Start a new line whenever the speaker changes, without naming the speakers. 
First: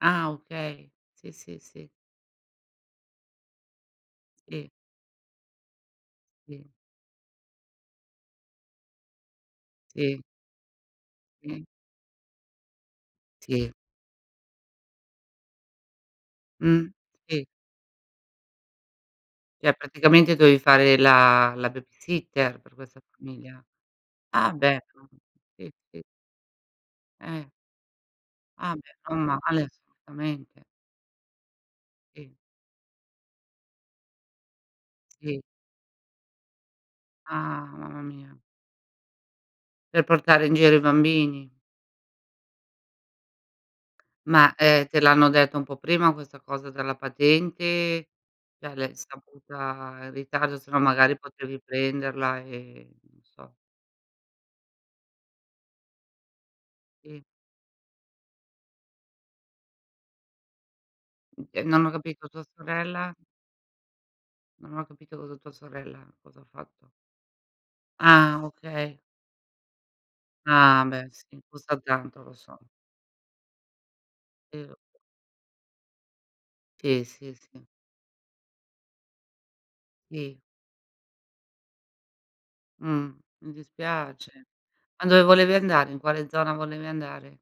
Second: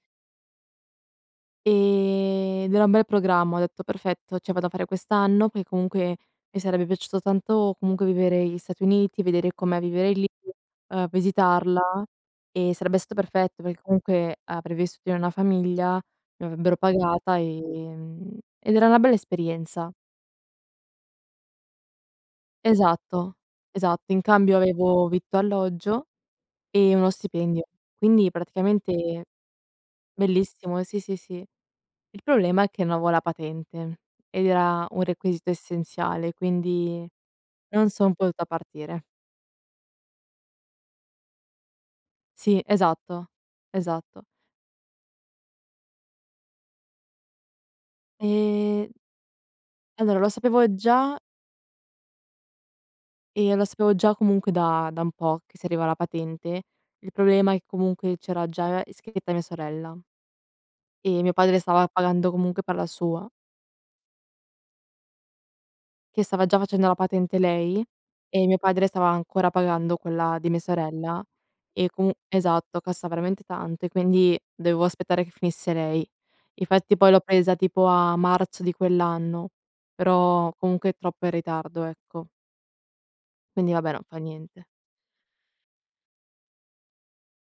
Ah okay! Si si si.
E ed era un bel programma, ho detto: "Perfetto, cioè vado a
Si.
fare quest'anno". Perché comunque mi
Si.
sarebbe piaciuto tanto comunque vivere gli Stati Uniti, vedere com'è vivere
Si.
lì, uhm,
Mh.
visitarla e sarebbe stato perfetto
Si.
perché comunque avrei vissuto in una famiglia, mi avrebbero
Mh.
pagata,
Si.
ehm, ed era una bella
Cioè
esperienza.
praticamente dovevi fare la la babysitter per questa
Esatto,
famiglia.
esatto. In
Ah
cambio
beh
avevo
[unintelligible]
vitto,
Si si.
alloggio e uno
Eh.
stipendio, quindi
Ah beh, non
praticamente
male, assolutamente.
bellissimo, sì, sì, sì. Il
Si.
problema è che non avevo la patente ed era un
Si.
requisito essenziale, quindi
Ah
non
mamma
son
mia!
potuta partire.
Per portare in giro i bambini.
Sì, esatto. Esatto.
Ma, ehm, te l'hanno detto un po' prima questa cosa della patente?
E
L'avrai saputa in
allora lo
ritardo? Se
sapevo
no magari
già
potevi prenderla e non so.
e lo sapevo già comunque da da un po' che si serviva la patente. Il
Sì.
problema è che comunque c'era già iscritta mia sorella e mio padre
Mh, non
stava
ho capito,
pagando
tua
comunque per la
sorella?
sua.
Non ho capito cosa tua sorella
Che
cosa ha
stava già facendo
fatto.
la patente lei,
Ah!
e mio padre
Okay.
stava ancora pagando quella di mia
Ah beh!
sorella,
Si costa
e comun
tanto, lo so.
Esatto, costa veramente tanto e quindi
Sì [unintelligible]
dovevo aspettare che finisse lei. Infatti
Sì,
poi l'ho
sì,
presa
sì.
tipo a marzo di quell'anno,
Si.
però comunque è troppo in ritardo, ecco.
Mh. Mi
Quindi vabbè, non fa
dispiace.
niente.
Ma dove volevi andare? In quale zona volevi andare?